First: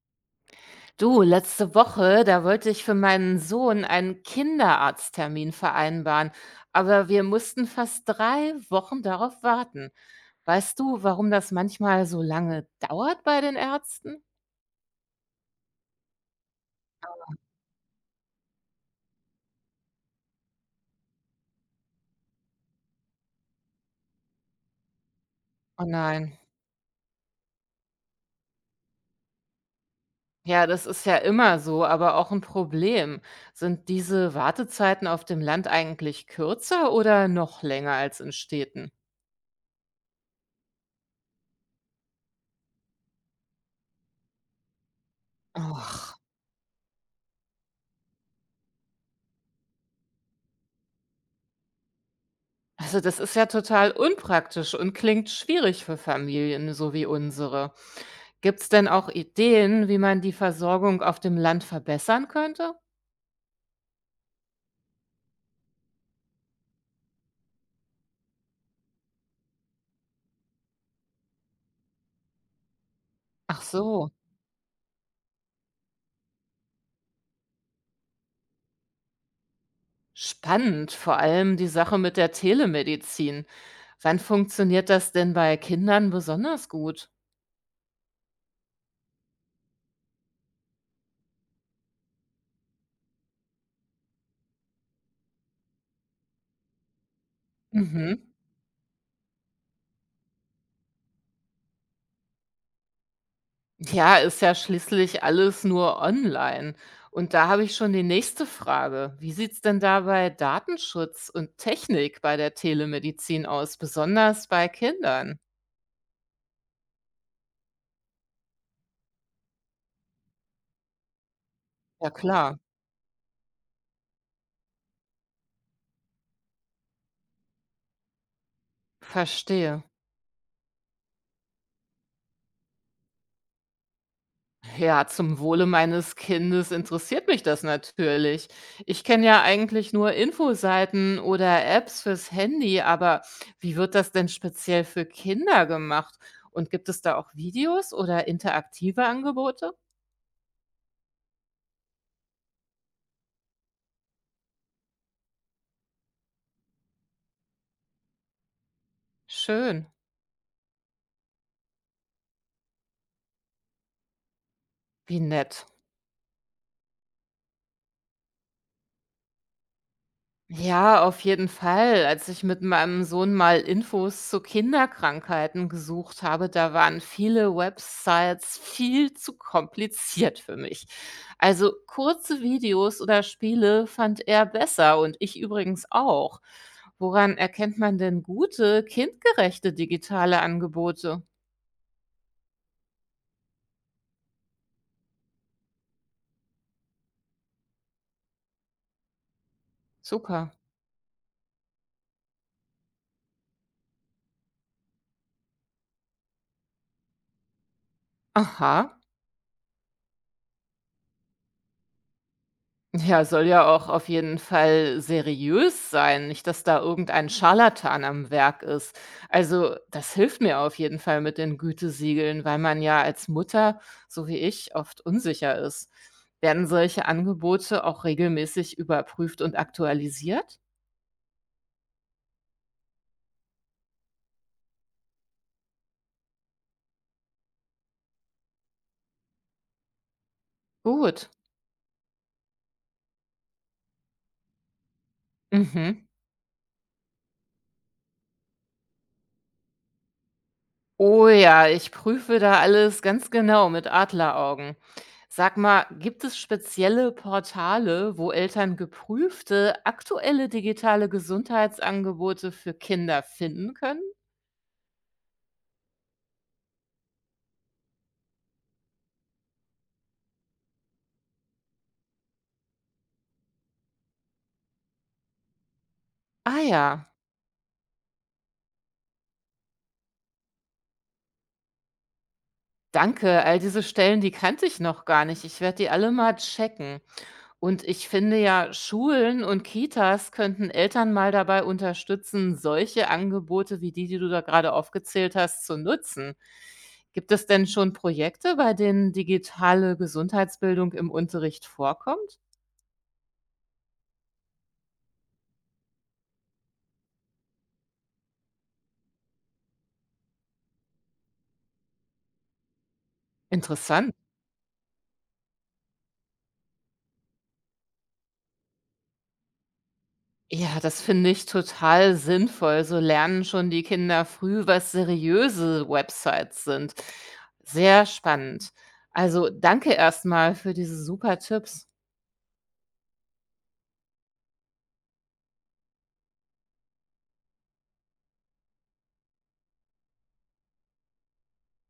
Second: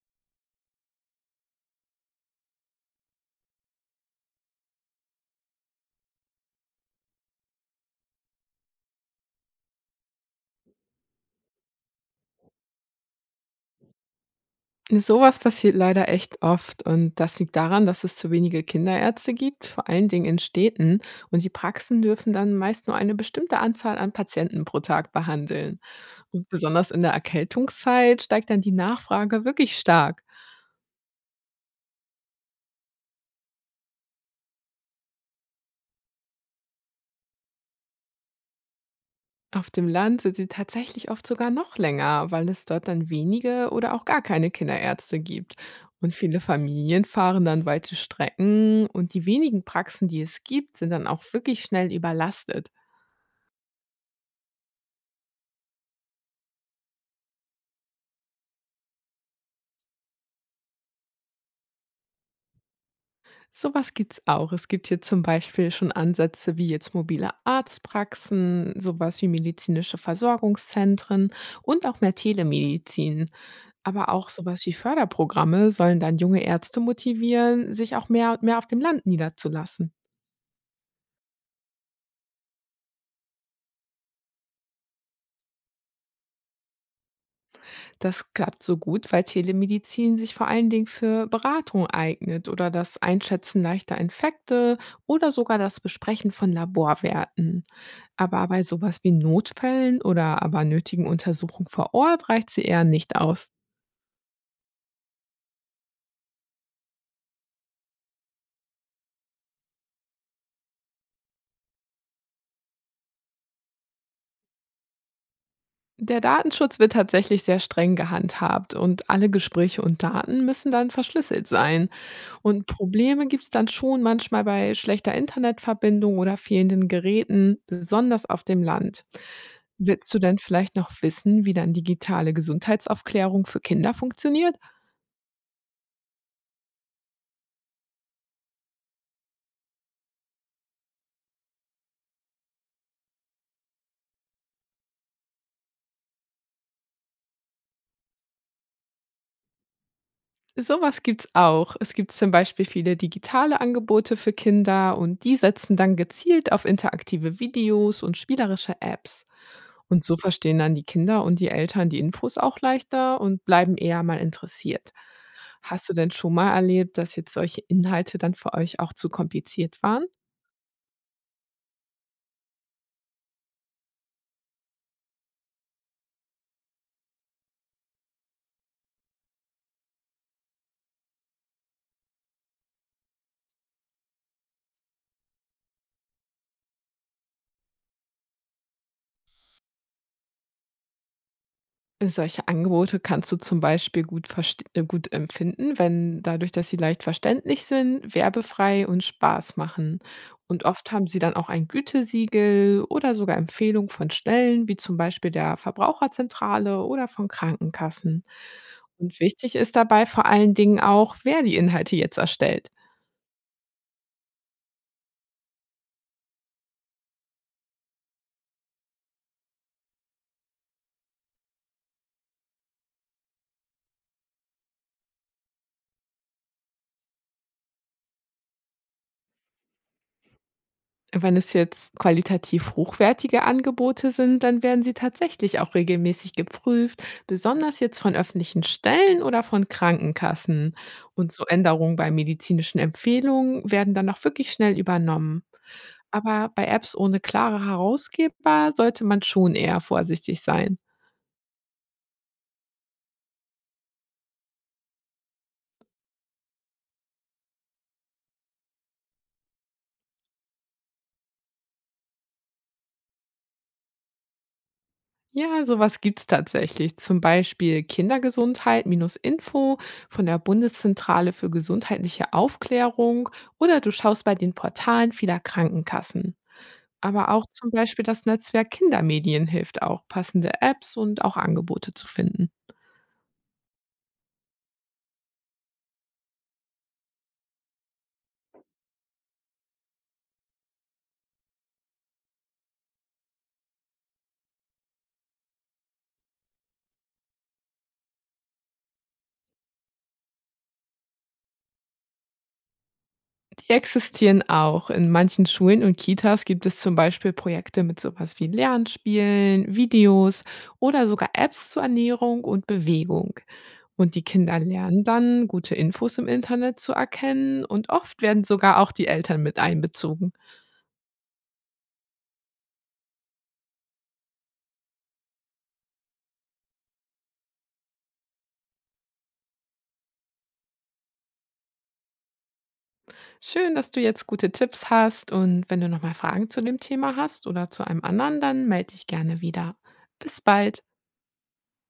Du, letzte Woche, da wollte ich für meinen Sohn einen Kinderarzttermin vereinbaren, aber wir mussten fast 3 Wochen darauf warten. Weißt du, warum das manchmal so lange dauert bei den Ärzten? Sowas passiert leider echt oft und das liegt daran, dass es zu wenige Kinderärzte gibt, vor allen Dingen in Städten. Und die Praxen dürfen dann meist nur eine bestimmte Anzahl an Patienten pro Tag behandeln. Oh nein. Und besonders in der Erkältungszeit steigt dann die Nachfrage wirklich stark. Ja, das ist ja immer so, aber auch ein Problem. Sind diese Wartezeiten auf dem Land eigentlich kürzer oder noch länger als in Städten? Auf dem Land sind sie tatsächlich oft sogar noch länger, weil es dort dann wenige oder auch gar keine Kinderärzte gibt. Und Och. viele Familien fahren dann weite Strecken und die wenigen Praxen, die es gibt, sind dann auch wirklich schnell überlastet. Also das ist ja total unpraktisch und klingt schwierig für Familien, so wie unsere. Gibt es denn auch Ideen, wie man die Versorgung auf dem Land verbessern könnte? So was gibt's auch. Es gibt hier zum Beispiel schon Ansätze wie jetzt mobile Arztpraxen, sowas wie medizinische Versorgungszentren und auch mehr Telemedizin. Ach Aber so, auch sowas wie Förderprogramme sollen dann junge Ärzte motivieren, sich auch mehr und mehr auf dem Land niederzulassen. spannend, vor allem die Sache mit der Telemedizin. Wann funktioniert das denn bei Kindern besonders gut? Das klappt so gut, weil Telemedizin sich vor allen Dingen für Beratung eignet oder das Einschätzen leichter Infekte oder sogar das Besprechen von Laborwerten. Mhm. Aber bei sowas wie Notfällen oder aber nötigen Untersuchungen vor Ort reicht sie eher nicht aus. Ja, ist ja schließlich alles nur online. Und da habe ich schon die nächste Frage. Wie sieht's denn da bei Datenschutz und Technik bei der Telemedizin aus, besonders bei Kindern? Der Datenschutz wird tatsächlich sehr streng gehandhabt und alle Gespräche und Daten müssen dann verschlüsselt sein. Ja, klar, Und Probleme gibt's dann schon manchmal bei schlechter Internetverbindung oder fehlenden Geräten, besonders auf dem Land. verstehe. Willst du denn vielleicht noch wissen, wie dann digitale Gesundheitsaufklärung für Kinder funktioniert? Ja, zum Wohle meines Kindes interessiert mich das natürlich. Ich kenne ja eigentlich nur Infoseiten oder Apps fürs Handy, aber wie wird das denn speziell für Kinder gemacht? Und gibt es da auch Videos oder interaktive Angebote? Sowas gibt's auch. Es gibt zum Beispiel viele digitale Angebote für Kinder und die setzen dann gezielt auf interaktive Videos und spielerische Apps. Schön. Und so verstehen dann die Kinder und die Eltern die Infos auch leichter und bleiben eher mal interessiert. Wie nett. Hast du denn schon mal erlebt, dass jetzt solche Inhalte dann für euch auch zu kompliziert waren? Ja, auf jeden Fall. Als ich mit meinem Sohn mal Infos zu Kinderkrankheiten gesucht habe, da waren viele Websites viel zu kompliziert für mich. Also kurze Videos oder Spiele fand er besser und ich übrigens auch. Woran erkennt man denn gute, kindgerechte digitale Angebote? Solche Angebote kannst du zum Beispiel gut, gut empfinden, wenn dadurch, dass sie leicht verständlich sind, werbefrei und Spaß machen. Zucker. Und oft haben sie dann auch ein Gütesiegel oder sogar Empfehlung von Stellen, wie zum Beispiel der Verbraucherzentrale oder von Krankenkassen. Aha. Und wichtig ist dabei vor allen Dingen auch, wer die Inhalte jetzt erstellt. Ja, soll ja auch auf jeden Fall seriös sein, nicht, dass da irgendein Scharlatan am Werk ist. Also, das hilft mir auf jeden Fall mit den Gütesiegeln, weil man ja als Mutter, so wie ich, oft unsicher ist. Werden solche Angebote auch regelmäßig überprüft und aktualisiert? Wenn es jetzt qualitativ hochwertige Angebote sind, dann werden sie tatsächlich auch regelmäßig geprüft, besonders jetzt von öffentlichen Stellen oder von Krankenkassen. Gut. Und so Änderungen bei medizinischen Empfehlungen werden dann auch wirklich schnell übernommen. Mhm. Aber bei Apps ohne klare Herausgeber sollte man schon eher vorsichtig sein. Oh ja, ich prüfe da alles ganz genau mit Adleraugen. Sag mal, gibt es spezielle Portale, wo Eltern geprüfte, aktuelle digitale Gesundheitsangebote für Kinder finden können? Ja, sowas gibt's tatsächlich. Zum Beispiel Kindergesundheit-Info von der Bundeszentrale für gesundheitliche Aufklärung oder du schaust bei den Portalen vieler Krankenkassen. Ah ja, Aber auch zum Beispiel das Netzwerk Kindermedien hilft auch, passende Apps und auch Angebote zu finden. danke. All diese Stellen, die kannte ich noch gar nicht. Ich werde die alle mal checken. Und ich finde ja, Schulen und Kitas könnten Eltern mal dabei unterstützen, solche Angebote wie die, die du da gerade aufgezählt hast, zu nutzen. Gibt es denn schon Projekte, bei denen digitale Gesundheitsbildung im Unterricht vorkommt? Die existieren auch. In manchen Schulen und Kitas gibt es zum Beispiel Projekte mit sowas wie Lernspielen, Videos oder sogar Apps zur Ernährung und Bewegung. Interessant. Und die Kinder lernen dann, gute Infos im Internet zu erkennen und oft werden sogar auch die Eltern mit einbezogen. Ja, das finde ich total sinnvoll. So lernen schon die Kinder früh, was seriöse Websites sind. Sehr spannend. Also danke erstmal für diese super Tipps. Schön, dass du jetzt gute Tipps hast und wenn du nochmal Fragen zu dem Thema hast oder zu einem anderen, dann melde dich gerne wieder. Bis bald.